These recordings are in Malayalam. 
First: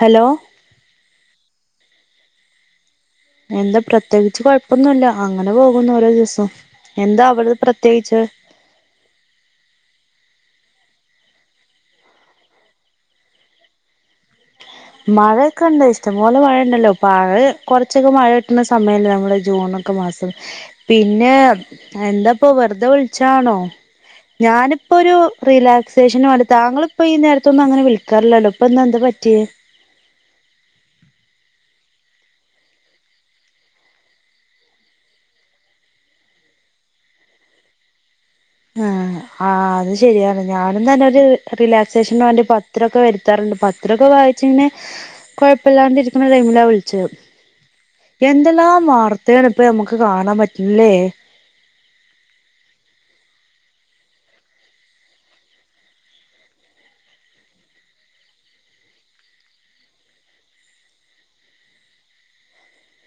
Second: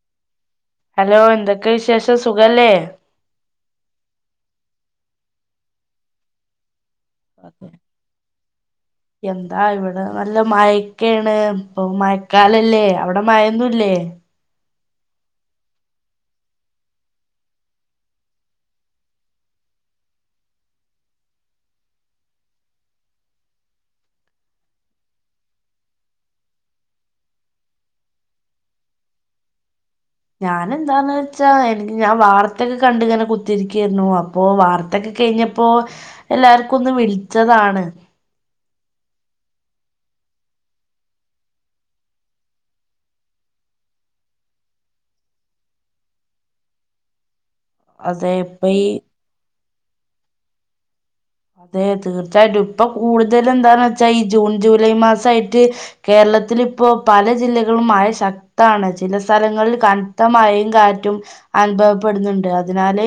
ഹലോ. ഹലോ എന്തൊക്കെ വിശേഷം സുഖല്ലേ? എന്താ പ്രത്യേകിച്ച് കൊഴപ്പൊന്നുല്ല. അങ്ങനെ പോകുന്നു ഓരോ ദിവസം. എന്താ അവിടെ അതെ പ്രത്യേകിച്ച് എന്താ ഇവിടെ നല്ല മയക്കെണ് ഇപ്പൊ മയക്കാലല്ലേ അവിടെ മയൊന്നുംല്ലേ? മഴയക്കെണ്ട് ഇഷ്ടംപോലെ മഴ ണ്ടല്ലോ പഴ കുറച്ചൊക്കെ മഴ കിട്ടണ സമയല്ലേ നമ്മുടെ ജൂണൊക്കെ മാസം പിന്നെ എന്താപ്പൊ വെറുതെ വിളിച്ചാണോ? ഞാനിപ്പോ ഒരു റിലാക്സേഷന് വേണ്ടി താങ്കളിപ്പോ ഈ നേരത്തൊന്നും അങ്ങനെ വിളിക്കാറില്ലല്ലോ ഇപ്പൊ ന്ന് എന്താ പറ്റിയേ? ഞാന് എന്താന്ന് വച്ചാ എനിക്ക് ഞാ വാർത്തക്കെ കണ്ടിങ്ങനെ കുത്തിരിക്കരുന്നു അപ്പൊ വാർത്തെക്കെ കഴിഞ്ഞപ്പോ എല്ലാർക്കും ഒന്ന് വിളിച്ചതാണ്. ആ ആഹ് അത് ശരിയാണ് ഞാനും തന്നെ ഒരു റിലാക്സേഷൻ വേണ്ടി പത്രൊക്കെ വരുത്താറുണ്ട്. പത്രൊക്കെ വായിച്ചിങ്ങനെ കൊഴപ്പില്ലാണ്ട് ഇരിക്കണ ടൈമിലാ വിളിച്ചത്. അതെ ഇപ്പൊ എന്തെല്ലാം ഈ വാർത്തെ ഇപ്പ അമുക്ക് കാണാൻ പറ്റില ല്ലേ? അതെ തീർച്ചായിട്ടും ഇപ്പ കൂടുതല് എന്താന്ന് വെച്ചാ ഈ ജൂൺ ജൂലൈ മാസയിട്ട് കേരളത്തിലിപ്പോ പല ജില്ലകളും മഴ ശക്താണ്. ചില സ്ഥലങ്ങളിൽ കനത്ത മഴയും കാറ്റും അനുഭവപ്പെടുന്നുണ്ട്. അതിനാല്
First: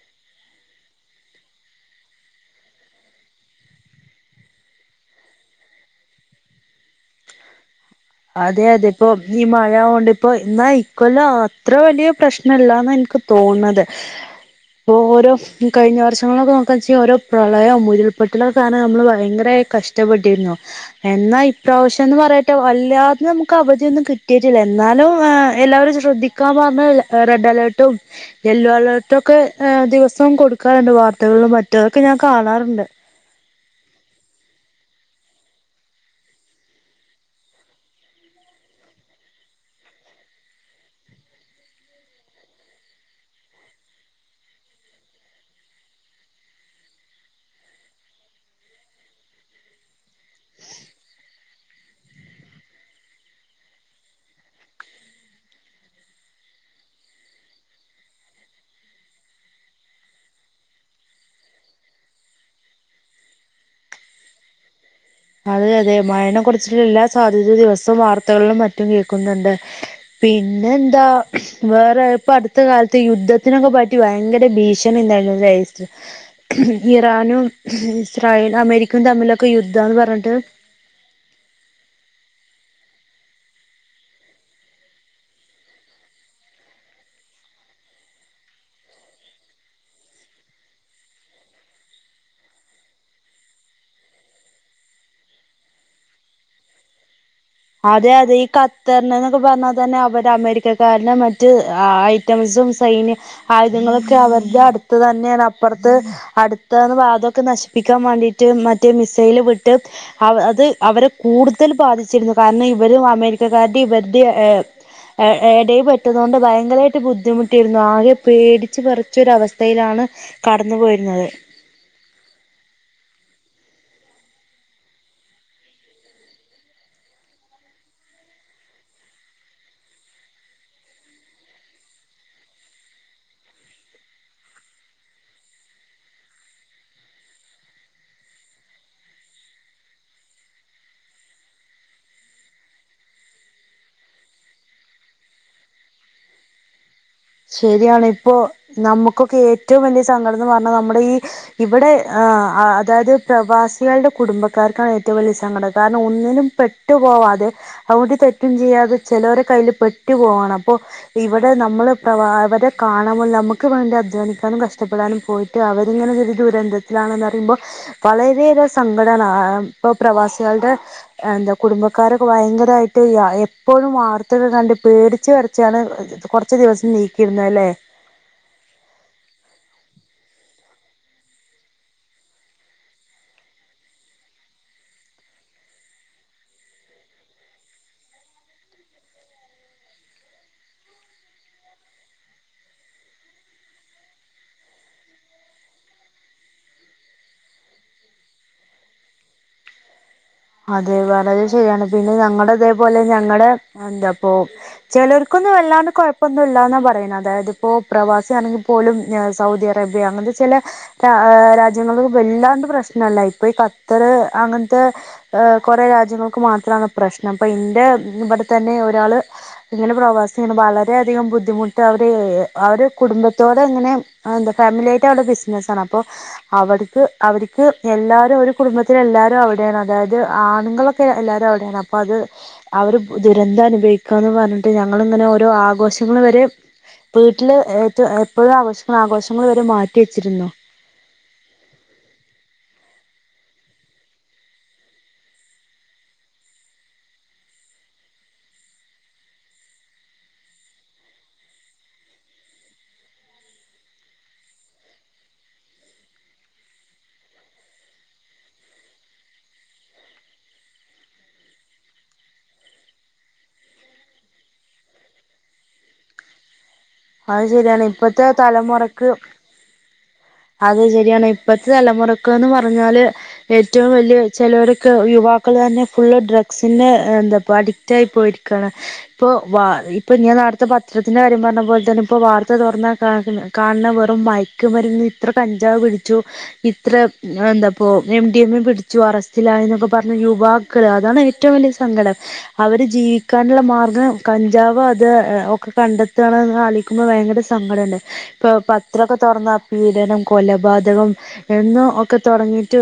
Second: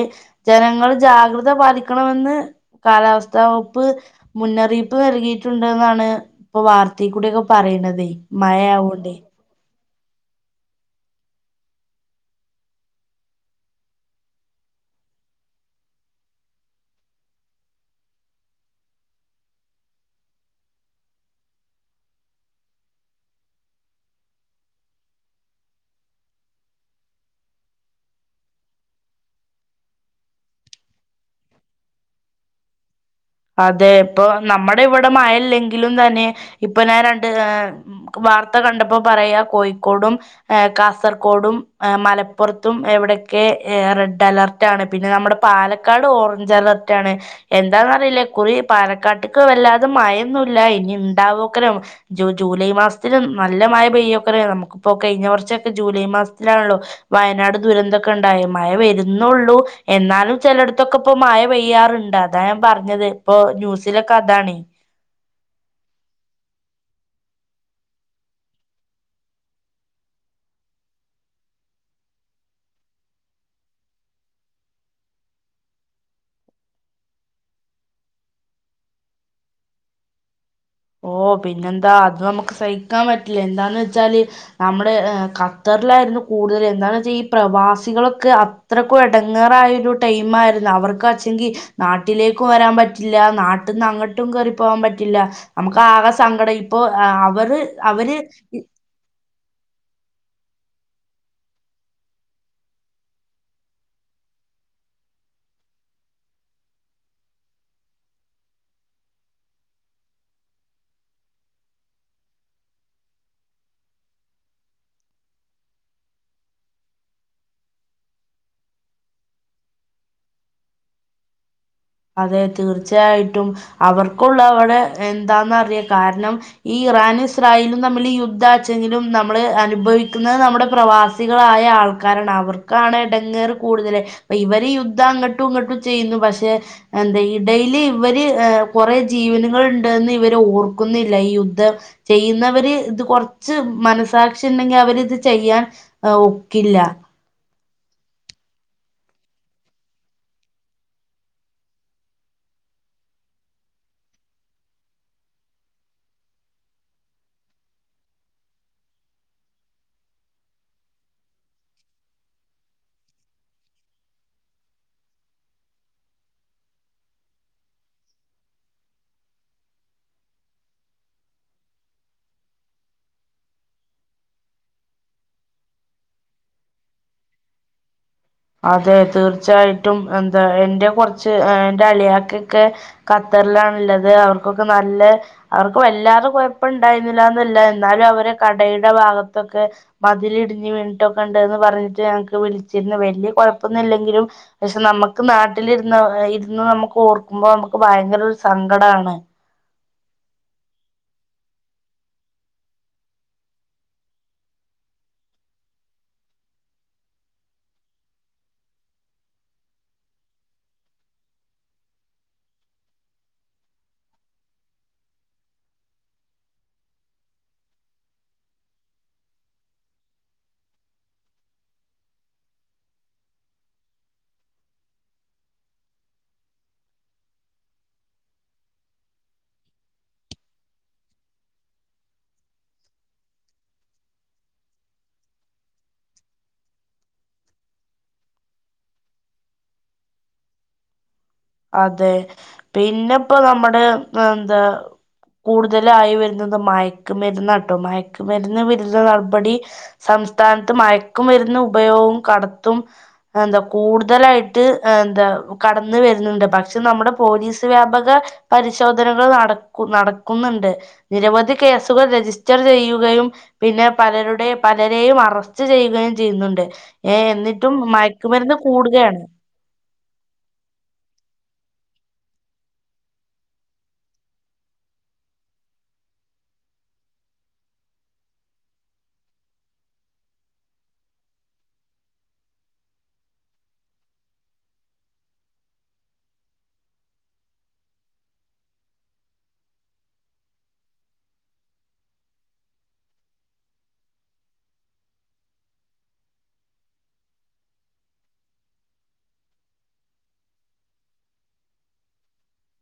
ജനങ്ങൾ ജാഗ്രത പാലിക്കണമെന്ന് കാലാവസ്ഥ വകുപ്പ് മുന്നറിയിപ്പ് നൽകിയിട്ടുണ്ട എന്നാണ് പ്പൊ വാർത്തെക്കൂടൊക്കെ പറയണത്. അതെ അതെ ഇപ്പൊ ഈ മഴആ ഇപ്പൊ എന്നാ ഇക്കൊല്ലം അത്ര വലിയ പ്രശ്നല്ലാന്ന എനിക്ക് തോന്ന്ണത്. ഇപ്പൊ ഓരോ കഴിഞ്ഞ വർഷങ്ങളൊക്കെ നോക്ക വെച്ച ഓരോ പ്രളയം ഉരുൾപൊട്ടലൊക്ക കാർണം നമ്മൾ ഭയങ്കരായി കഷ്ടപ്പെട്ടിരുന്നു. എന്നാ ഇപ്രാവശ്യം എന്ന് പറയട്ടെ വ എല്ലാത്തിനും നമുക്ക് അവധിയൊന്നും കിട്ടിയിട്ടില്ല എന്നാലും എല്ലാവരും ശ്രദ്ധിക്കാൻ പറഞ്ഞ റെഡ് അലർട്ടും യെല്ലോ അലേർട്ടും ഒക്കെ ദിവസം കൊടുക്കാറുണ്ട് വാർത്തകളും മറ്റതൊക്കെ ഞാൻ കാണാറുണ്ട് അതെ ഇപ്പൊ നമ്മുടെ ഇവിടെ മഴ ല്ലങ്കിലും തന്നെ ഇപ്പൊ ഞാൻ രണ്ട് വാർത്ത കണ്ടപ്പോ പറയാ കോഴിക്കോടും കാസർഗോടും മലപ്പുറത്തും എവിടെയൊക്കെ റെഡ് അലർട്ടാണ് പിന്നെ നമ്മുടെ പാലക്കാട് ഓറഞ്ച് അലർട്ടാണ് എന്താന്നറിയില്ല കുറേ പാലക്കാട്ടക്ക് വല്ലാതെ മഴയൊന്നുല്ല ഇനി ഇണ്ടാവോക്കനൂ ജൂലൈ മാസത്തിലും നല്ല മഴ പെയ്യോക്കര നമുക്കിപ്പോൊ കഴിഞ്ഞ കുറച്ചൊക്കെ ജൂലൈ മാസത്തിലാണല്ലോ വയനാട് ദുരന്തൊക്കെ ഉണ്ടായി മഴ വരുന്നുള്ളൂ എന്നാലും ചിലടത്തൊക്കെ ഇപ്പോ മഴ പെയ്യാറുണ്ട് അതാ ഞാൻ പറഞ്ഞത് ഇപ്പൊ ന്യൂസിലൊക്കെ അതാണ് അതെ അതെ മഴനെ കുറിച്ചിട്ടുള്ള എല്ലാ സാധ്യതയും ദിവസവും വാർത്തകളിലും മറ്റും കേൾക്കുന്നുണ്ട് പിന്നെ എന്താ വേറെ ഇപ്പൊ അടുത്ത കാലത്ത് യുദ്ധത്തിനൊക്കെ പറ്റി ഭയങ്കര ഭീഷണി ഇന്തായിരുന്നു ഇറാനും ഇസ്രായേൽ അമേരിക്കയും തമ്മിലൊക്കെ യുദ്ധന്ന് പറ ന്നട്ട് ഓ പിന്നെന്താ അത് നമുക്ക് സഹിക്കാൻ പറ്റില്ല എന്താന്ന് വെച്ചാല് നമ്മുടെ ഖത്തറിലായിരുന്നു കൂടുതൽ എന്താന്ന് വെച്ചാ ഈ പ്രവാസികളൊക്കെ അത്രക്കും എടങ്ങേറായ ഒരു ടൈം ആയിരുന്നു അവർക്ക് ച്ചെങ്കിൽ നാട്ടിലേക്കു വരാൻ പറ്റില്ല നാട്ടിന്ന് അങ്ങട്ടും കേറിപ്പോവാൻ പറ്റില്ല നമുക്ക് ആകെ സങ്കടം ഇപ്പൊ ആ അതെ അതെ ഈ കത്തറി പ്പ പറഞ്ഞാൽ തന്നെ അവടെഅവര്ക്ക് അമേരിക്കക്കാരന മറ്റ് ഐറ്റംസും സൈന്യ ആയുധങ്ങളൊക്കെ അവരുടെ അടുത്ത് തന്നെ അപ്പുറത്ത് അടുത്തന്ന് വാതമൊക്കെ നശിപ്പിക്കാൻ വേണ്ടിട്ട് മറ്റേ മിസൈല് വിട്ട് അത് അവരെ കൂടുതൽ ബാധിച്ചിരുന്നു കാരണം ഇവരും അമേരിക്കക്കാരുടെ ഇവരുടെ ഏ എടേൽ പെട്ടതു കൊണ്ട് ഭയങ്കരമായിട്ട് ബുദ്ധിമുട്ടിരുന്നു ആകെ പേടിച്ചു വിറച്ചൊരു അവസ്ഥയിലാണ് കടന്നു പോയിരുന്നത് അതെ തീർച്ചയായിട്ടും അവർക്കുള്ള അവിടെ എന്താന്ന അറിയാം കാരണം ഈ ഇറാനും ഇസ്രായേലും തമ്മിൽ യുദ്ധാച്ചെങ്കിലും നമ്മള് അനുഭവിക്കുന്നത് നമ്മുടെ പ്രവാസികളായ ആൾക്കാരാണ് അവർക്കാണ് ഇടങ്ങേറ് കൂടുതൽ ഇവര് യുദ്ധം അങ്ങോട്ടും ഇങ്ങോട്ടും ചെയ്യുന്നു പക്ഷെ എന്താ ഇടയില് ഇവര് കൊറേ ജീവനുകൾ ഉണ്ട്ന്ന് ഇവര് ഓർക്കുന്നില്ല ഈ യുദ്ധം ചെയ്യുന്നവര് ഇത് കൊറച്ച് മനസാക്ഷി ഉണ്ടെങ്കി അവര് ഇത് ചെയ്യാൻ ഒക്കില്ല ശരിയാണ് ഇപ്പോ നമുക്കൊക്കെ ഏറ്റവും വലിയ സങ്കടം എന്ന് പറഞ്ഞാ നമ്മുടെ ഈ ഇവിടെ ആ അതായത് പ്രവാസികളുടെ കുടുംബക്കാർക്കാണ് ഏറ്റവും വലിയ സങ്കടം കാരണം ഒന്നിനും പെട്ടു പോവാതെ അ ഒരു തെറ്റും ചെയ്യാതെ ചിലവരെ കയ്യിൽ പെട്ടു പോവാണ് അപ്പോ ഇവിടെ നമ്മള് പ്രവാ അവരെ കാണുമ്പോൾ നമുക്ക് വേണ്ടി അധ്വാനിക്കാനും കഷ്ടപ്പെടാനും പോയിട്ട് അവരിങ്ങനെ ഒരു ദുരന്തത്തിലാണെന്ന് അറിയുമ്പോൾ വളരെയേറെ സങ്കടമാണ് ഇപ്പൊ പ്രവാസികളുടെ എന്ത കുടുംബക്കാരെക്കെ ഭയങ്കരമായിട്ട് എപ്പോഴും വാർത്തകൾ കണ്ട് പേടച്ചു വിറച്ചാണ് കുറച്ച് ദിവസം നീക്കിരുന്നല്ലേ അതെ തീർച്ചയായിട്ടും എന്താ എന്റെ കുറച്ച് എന്റെ അളിയാക്കൊക്കെ കത്തറിലാണുള്ളത് അവർക്കൊക്കെ നല്ല അവർക്ക് വല്ലാത കുഴപ്പം ഇണ്ടായിരുന്നില്ലന്നല്ല എന്നാലും അവരുടെ കടയുടെ ഭാഗത്തൊക്കെ മതിലിടിഞ്ഞ് വീണിട്ടൊക്കെ ഉണ്ടെന്ന് പറഞ്ഞിട്ട് ഞങ്ങക്ക് വിളിച്ചിരുന്ന വല്യ കുഴപ്പൊന്നുല്ലെങ്കിലും പക്ഷെ നമുക്ക് നാട്ടിലിരുന്ന് ഇരുന്ന് നമുക്ക് ഓർക്കുമ്പോ നമുക്ക് ഭയങ്കര ഒരു സങ്കടാണ് അതെ വളരെ ശരിയാണ് പിന്നെ ഞങ്ങടെ തേപോലെ ഞങ്ങടെ എന്താപ്പോ ചിലർക്കൊന്നും വല്ലാണ്ട് കൊഴപ്പൊന്നും ഇല്ലന്നാ പറയുന്നേ അതായത് ഇപ്പൊ പ്രവാസിയല്ലെങ്കിൽ പോലും സൗദി അറേബ്യ അങ്ങനത്തെ ചില രാ രാജ്യങ്ങൾ വല്ലാണ്ട് പ്രശ്നല്ല ഇപ്പൊ ഈ ഖത്തർ അങ്ങൻത്തെ ങ് കുറേ രാജ്യങ്ങൾക്ക് മാത്രമാണ് പ്രശ്നം അപ്പൊ ഇന്റെ ഇവിടെ തന്നെ ഒരാള് ഇങ്ങനെ പ്രവാസിയാണ് വളരെയധികം ബുദ്ധിമുട്ട് അവര് അവര് കുടുംബത്തോടെ ഇങ്ങനെ എന്താ ഫാമിലി ആയിട്ട് അവടെ ബിസിനസാണ് അപ്പൊ അവർക്ക് അവർക്ക് എല്ലാവരും ഒരു കുടുംബത്തിലെ എല്ലാവരും അവിടെയാണ് അതായത് അത് ആണുങ്ങളൊക്കെ എല്ലാരും അവിടെയാണ് അപ്പൊ അത് അവര് ദുരന്തം അനുഭവിക്കാന്ന് പറഞ്ഞിട്ട് ഞങ്ങളിങ്ങനെ ഓരോ ആഘോഷങ്ങൾ വരെ വീട്ടില് ഏ എപ്പോഴും ആഘോഷങ്ങള് ആഘോഷങ്ങൾ വരെ മാറ്റി വെച്ചിരുന്നു അതെ പിന്നെപ്പൊ നമ്മുടെ എന്താ കൂടുതലായി വരുന്നത് മയക്കുമരുന്ന് കേട്ടോ മയക്കുമരുന്ന് വരുന്ന നടപടി സംസ്ഥാനത്ത് മയക്കുമരുന്ന് ഉപയോഗവും കടത്തും എന്താ കൂടുതലായിട്ട് എന്താ കടന്ന് വരുന്ന ണ്ട് പക്ഷെ നമ്മുടെ പോലീസ് വ്യാപക പരിശോധനകൾ നടക്കു നടക്കുന്നുണ്ട് നിരവധി കേസുകൾ രജിസ്റ്റർ ചെയ്യുകയും പിന്നെ പലരുടെ പലരെയും അറസ്റ്റ് ചെയ്യുകയും ചെയ്യുന്നുണ്ട് ഏ അത് എന്നിട്ടും ശരിയാണ് ഇപ്പഴത്തെ മയക്കുമരുന്ന് തലമുറക്ക് കൂടുകയാണ് അത് ശരിയാണ് ഇപ്പഴത്തെ തലമുറക്ക്ന്ന് പറഞ്ഞാല് ഏറ്റവും വലിയ ചിലരൊക്കെ യുവാക്കള് തന്നെ ഫുള്ള് ഡ്രഗ്സിന്റെ എന്താ അഡിക്റ്റ് ആയി പോയിരിക്കയാണ് ഇപ്പൊ വ ഇപ്പൊ ഞാൻ നടത്ത പത്രത്തിന്റെ കാര്യം പറഞ്ഞ പോലെ ഇതാണ് ഇപ്പോ വാർത്ത തുറന്നാ കാണുന്ന വെറും മയക്കുമരുന്ന് ഇത്ര കഞ്ചാവ് പിടിച്ചു ഇത്ര എന്താപ്പോ എം ഡി എം പിടിച്ചു അറസ്റ്റിലായ എന്നൊക്കെ പറഞ്ഞ യുവാക്കള് അതാണ് ഏറ്റവും വലിയ സങ്കടം അവര് ജീവിക്കാനുള്ള മാർഗം കഞ്ചാവ് അത് ഒക്കെ കണ്ടെത്താണെന്ന് അല്ല ക്കുമ്പോ ഭയങ്കര സങ്കടുണ്ട് ഇപ്പ പത്രൊക്കെ തുറന്നാ പീഡനം കൊലപാതകം എന്നും ഒക്കെ തുടങ്ങിയിട്ട്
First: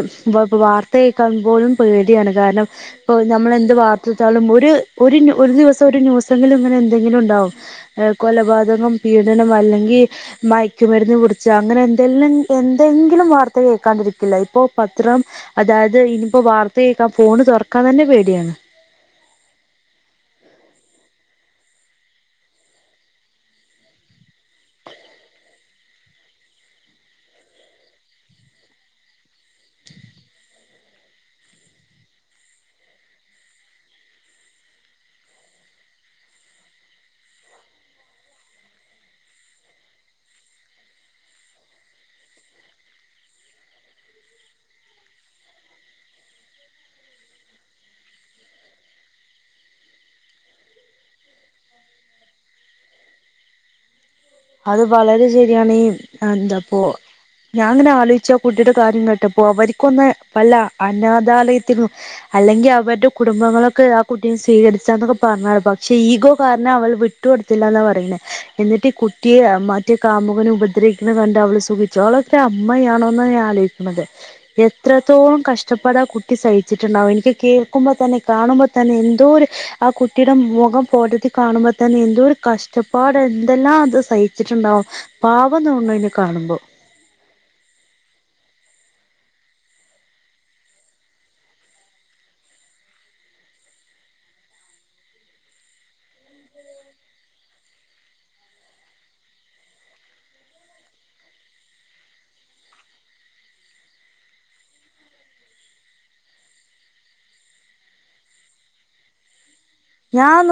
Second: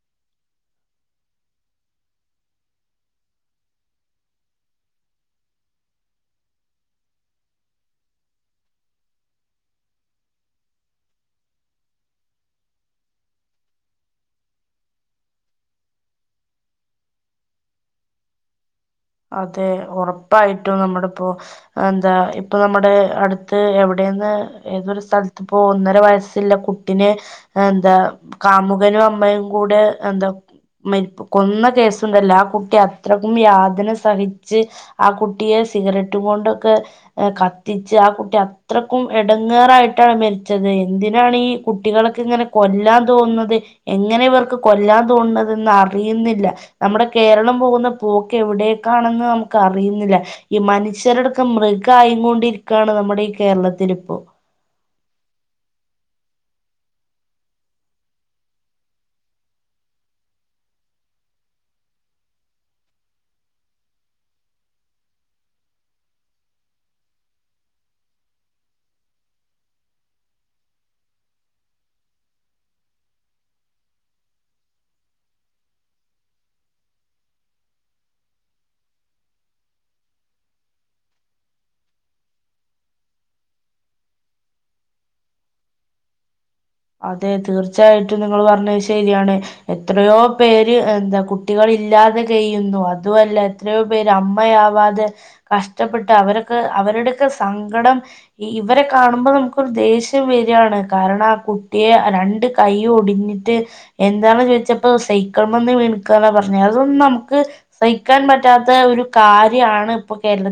വാർത്ത കേക്കാൻ പോലും പേടിയാണ് കാരണം ഇപ്പ നമ്മളെന്ത് വാർത്തയെടുത്താലും ഒര് ഒരു ഒരു ദിവസം ഒരു ന്യൂസെങ്കിലും ഇങ്ങനെ എന്തെങ്കിലും ഉണ്ടാവും കൊലപാതകം പീഡനം അല്ലെങ്കിൽ മയക്കുമരുന്ന് പിടിച്ച അങ്ങനെ എന്തെ എന്തെങ്കിലും വാർത്ത കേക്കാണ്ടിരിക്കില്ല ഇപ്പൊ പത്രം അതായത് ഇനിയിപ്പോ വാർത്ത കേക്കാൻ ഫോണ് തുറക്കാൻ തന്നെ പേടിയാണ് അതെ ഉറപ്പായിട്ടും നമ്മുടെ ഇപ്പൊ എന്താ ഇപ്പൊ നമ്മുടെ അടുത്ത് എവിടെന്ന് ഏതൊരു സ്ഥലത്ത് ഇപ്പൊ ഒന്നര വയസ്സുള്ള കുട്ടിനെ എന്താ കാമുകനും അമ്മയും കൂടെ എന്താ കൊന്ന കേസുണ്ടല്ലോ ആ കുട്ടി അത്രക്കും യാതന സഹിച്ച് ആ കുട്ടിയെ സിഗരറ്റും കൊണ്ടൊക്കെ കത്തിച്ച് ആ കുട്ടി അത്രക്കും എടങ്ങേറായിട്ടാണ് മരിച്ചത് എന്തിനാണ് ഈ കുട്ടികൾക്ക് ഇങ്ങനെ കൊല്ലാൻ തോന്നുന്നത് എങ്ങനെ ഇവർക്ക് കൊല്ലാൻ തോന്നുന്നത് എന്ന് അറിയുന്നില്ല നമ്മുടെ കേരളം പോകുന്ന പോക്കെവിടെ ക്കാണെന്ന് നമുക്ക് അറിയുന്നില്ല ഈ മനുഷ്യരടൊക്കെ മൃഗ ആയിങ്ങൊണ്ടിരിക്കാണ് നമ്മുടെ ഈ കേരളത്തിൽ ഇപ്പോ അത് വളരെ ശരിയാണ് ഈ എന്താപ്പോ ഞാൻ ഇങ്ങനാ ആലോചിച്ചാ കുട്ടിയുടെ കാര്യം കേട്ടപ്പോ അവര്ക്കൊന്ന് വല്ല അനാഥാലയത്തിനും അല്ലെങ്കിൽ അവരുടെ കുടുംബങ്ങളൊക്കെ ആ കുട്ടിയെ സ്വീകരിച്ചാന്നൊക്കെ പറഞ്ഞാണ് പക്ഷെ ഈഗോ കാരണം അവൾ വിട്ടുക കൊടുത്തില്ലന്നാണ് പറയുന്നേ എന്നിട്ട് കുട്ടിയെ മറ്റേ കാമുകനെ ഉപദ്രിക്കുന്നത് കണ്ട് അവള് സൂഖിച്ചു അവളൊത്ര അമ്മയാണോന്നാണ് ഞാൻ ആലോചിക്കണുന്നത് എത്രത്തോളം കഷ്ടപ്പാട ആ കുട്ടി സഹിച്ചിട്ടുണ്ടാവും എനിക്ക് കേൾക്കുമ്പോ തന്നെ കാണുമ്പോ തന്നെ എന്തോ ഒരു ആ കുട്ടിയുടെ മുഖം പോട്ടത്തി കാണുമ്പോ തന്നെ എന്തോ ഒരു കഷ്ടപ്പാട് എന്തെല്ലാം അത് സഹിച്ചിട്ടുണ്ടാവും പാവം തോന്നും അതിനെ കാണുമ്പോ അതെ തീർച്ചയായിട്ടും നിങ്ങൾ പറഞ്ഞത് ശരിയാണ് എത്രയോ പേര് എന്താ കുട്ടികൾ ഇല്ലാതെ കഴിയുന്നു അതുവല്ല എത്രയോ പേര് അമ്മയാവാതെ കഷ്ടപ്പെട്ട് അവരൊക്കെ അവരുടൊക്കെ സങ്കടം ഇവരെ കാണുമ്പോൾ നമുക്കൊരു ദേഷ്യം വരികയാണ് കാരണം ആ കു കുട്ടിയെ രണ്ട് കൈയ്യും ഒടിഞ്ഞിട്ട് എന്താണ് ചോദിച്ചപ്പോ സൈക്കലിന്മേന്ന് വീണക്ക പറഞ്ഞെ അതൊന്നും നമുക്ക് സഹിക്കാൻ പറ്റാത്ത ഒരു കാ ഞാൻ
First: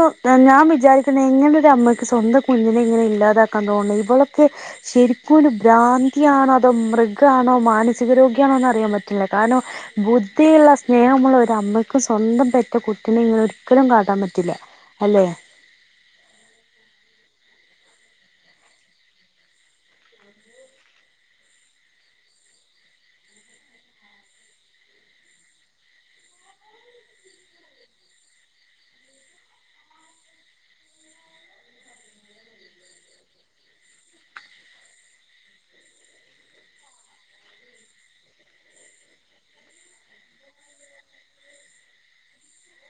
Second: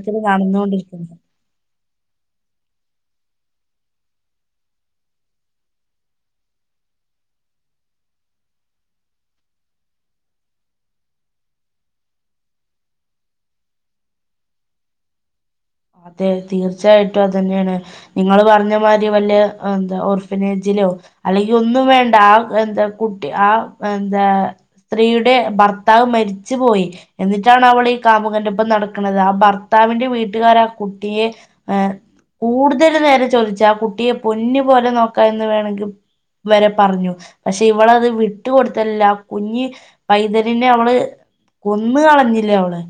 ഞാൻ വിചാരിക്കുന്ന എങ്ങനൊരു അമ്മയ്ക്ക് സന്തം കുഞ്ഞിനെ ഇങ്ങനെ ഇല്ലാതാക്കാൻ തോന്നും ഇബലൊക്കെ ശരിക്കും ഒരു ബ്രാന്തിയാണോ അതോ മൃഗാണോ മാനസികരോഗിയാണോ അറിയാൻ പറ്റില്ല കാരണം ബുദ്ധിയുള്ള സ്നേഹമുള്ള ഒരമ്മക്കും സ്വന്തം പെറ്റ കുട്ട്യാളെ ഒരിക്കലും ക്കാൻ പറ്റില്ല അല്ലേ അതെ തീർച്ചയായിട്ടും അതന്നെയാണ് നിങ്ങൾ പറഞ്ഞമാതിരി വല്ല ഓർഡനേജിലോ അല്ലങ്കി ഒന്നും വേണ്ട ആ എന്ത ആ സ്ത്രീയുടെ ഭർത്താവ് മരിച്ച് പോയി എന്നിട്ടണവളീ കാമുകന്റ പ്പം നടക്ക്ണ്ടത് ആ ഭർത്താവിന്റെ വി ട്ട് കാരാ കുട്ടിയെ എ കൂടുതൽ നേരം ചോതിച്ച് ആ കുട്ടിയെ പൊന്ന് പോലെ നോക്ക എന്ന് പറഞ്ഞിട്ട് വരേ പറഞ്ഞു പക്ഷേ ഇവള അ വിട്ട് കൊട്ത്തല്ല. കുഞ്ഞു പൈതലിനെ അവള് കൊന്ന് കളഞ്ഞില്ലെ അവള്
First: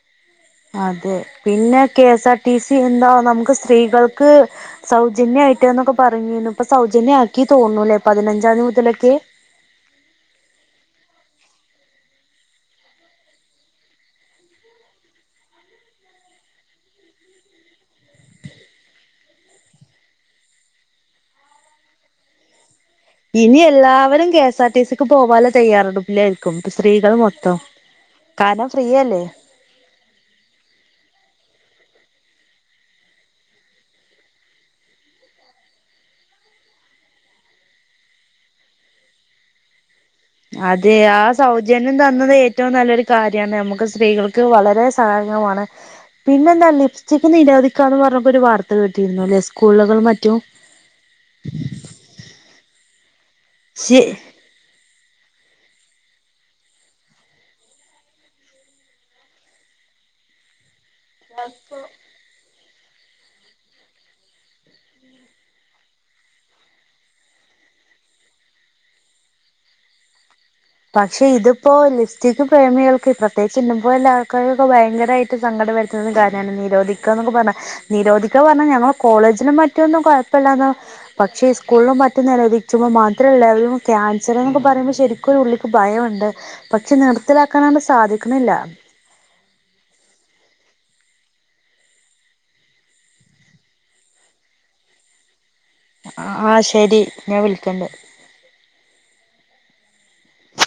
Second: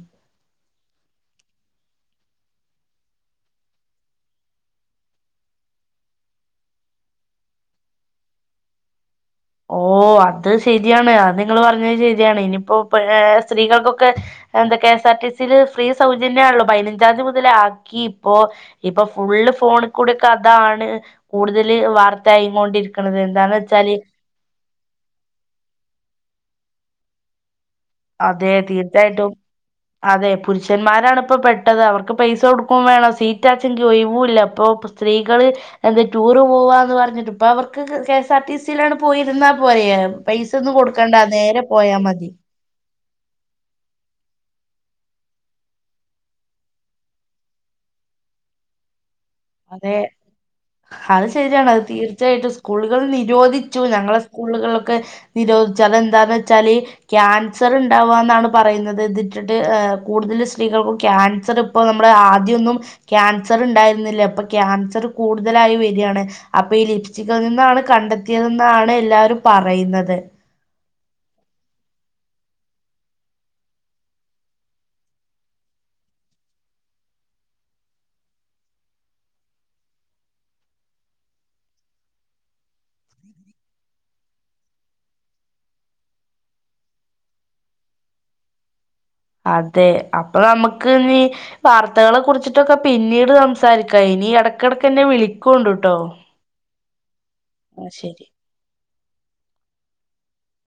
അതെ പിന്നെ കെ സാർ ടി സി എന്തോ നമ്മക്ക് സ്ത്രീകൾക്ക് സൗജന്യയീട്ട് എന്നൊക്കെ പറീണ്ട് അങ്ങനെ ആക്കീന്ന് തോന്ന്ണ്ട് പതിനഞ്ചാന്തി മുതലൊക്കെ ഓഹ് അത് ശെരിയാണ് അത് നിങ്ങള് പറഞ്ഞത് ശെരിയാണ്, ഇനിപ്പോ സ്ത്രീകൾക്കൊക്കെ എന്താ കെ എസ് ആർ ടി സിയില് ഫ്രീ സൗജന്യം ആണല്ലോ പയിനഞ്ചാം തി മുതൽ ആക്കിപ്പോ ഇപ്പൊ ഫുള്ള് ഫോണിക്കൂടെ അതാണ്‌ കൂടുതല് വാർത്തയായികൊണ്ടിരി ഇനി എല്ലാവരും കെ സാ ടി സി ക്ക് പോകാലോ തയ്യാറെടുപ്പിലായിരിക്കും ഇപ്പ സ്ത്രീകൾ മൊത്തം. അതെ കാരണം ഫ്രീ അല്ലേ തീർച്ചയായിട്ടും അതെ പുരുഷന്മാരാണ് ഇപ്പോ പെ ട്ടത് അവർക്ക് പൈസ കൊടുക്കും വേണം സീറ്റാച്ചെങ്കി ഒഴിവൂല്ല അപ്പൊ സ്ത്രീകള് എന്താ ടൂറ് പോവാ എന്ന് പറഞ്ഞിട്ട് ഇപ്പൊ അവർക്ക് കെ എസ് ആർ ടി സിയിലാട് പോയിരുന്നാ പോലെ. അതെ ആ സൗജന്യം തന്നത് ഏറ്റവും നല്ലൊരു കാര്യമാണ് നമുക്ക് സ്ത്രീകൾക്ക് വളരെ സഹായകമാണ് പിന്നെ എന്താ ലിപ്സ്റ്റിക് നിരോധിക്കാന്ന് പറഞ്ഞൊക്കെ ഒരു വാർത്ത കേട്ടിരുന്നു അല്ലേ? അതെ അത് ശരിയാണ് അത് തീർച്ചയായിട്ടും സ്കൂളുകൾ നിരോധിച്ചു ശെ ഞങ്ങളെ സ്കൂളുകളിലൊക്കെ നിരോധിച്ചതെന്താന്ന് വെച്ചാല് ക്യാൻസർ ഉണ്ടാവുക എന്നാണ് പറയുന്നത് ഇതിട്ടിട്ട് കൂടുതൽ സ്ത്രീകൾക്കു ക്യാൻസർ ഇപ്പോൾ നമ്മുടെ ആദ്യമൊന്നും ക്യാൻസർ ഉണ്ടായിരുന്നില്ല അപ്പൊ ക്യാൻസർ കൂടുതലായി വരികയാണ് അപ്പൊ ഈ ലിപ്സ്റ്റിക്കിൽ നിന്നാണ് കണ്ടെത്തിയതെന്നാണ് എല്ലാരും പറയുന്നത്. പക്ഷേ ഇതിപ്പോ ലിപ്സ്റ്റിക് പ്രേമികൾക്ക് പ്രത്യേകിച്ച് ഇന്നേം പോലുള്ള ആൾക്കാൊക്കെ ഭയങ്കരമായിട്ട് സങ്കടം വരുത്തുന്ന കാര്യാണ് നിരോധിക്കാന്നൊക്കെ പറഞ്ഞാ നിരോധിക്ക പറഞ്ഞാ ഞങ്ങള കോളേജിനും മറ്റു ഒന്നും കുഴപ്പല്ലാത് പക്ഷേ സ്കൂളിലും മറ്റും നിരോധിക്കുമ്പോൾ മാത്രമല്ല അവരും ക്യാൻസർ എന്നൊക്കെ പറയുമ്പോ ശരി ക്കും ഉള്ളിക്ക് ഭയയുണ്ട് പക്ഷേ നിർത്തലാക്കാണ് സാധിക്കണില്ല. അതെ അപ്പൊ നമുക്ക് ഇനി വാർത്തകളെ കുറിച്ചിട്ടൊക്കെ പിന്നീട് സംസാരിക്കാം ഇനി ഇടക്കിടക്കെന്നെ വിളി ക്കോണ്ടുട്ടോ. ആ ശരി. ഞാൻ വിളിക്കണ്ട്.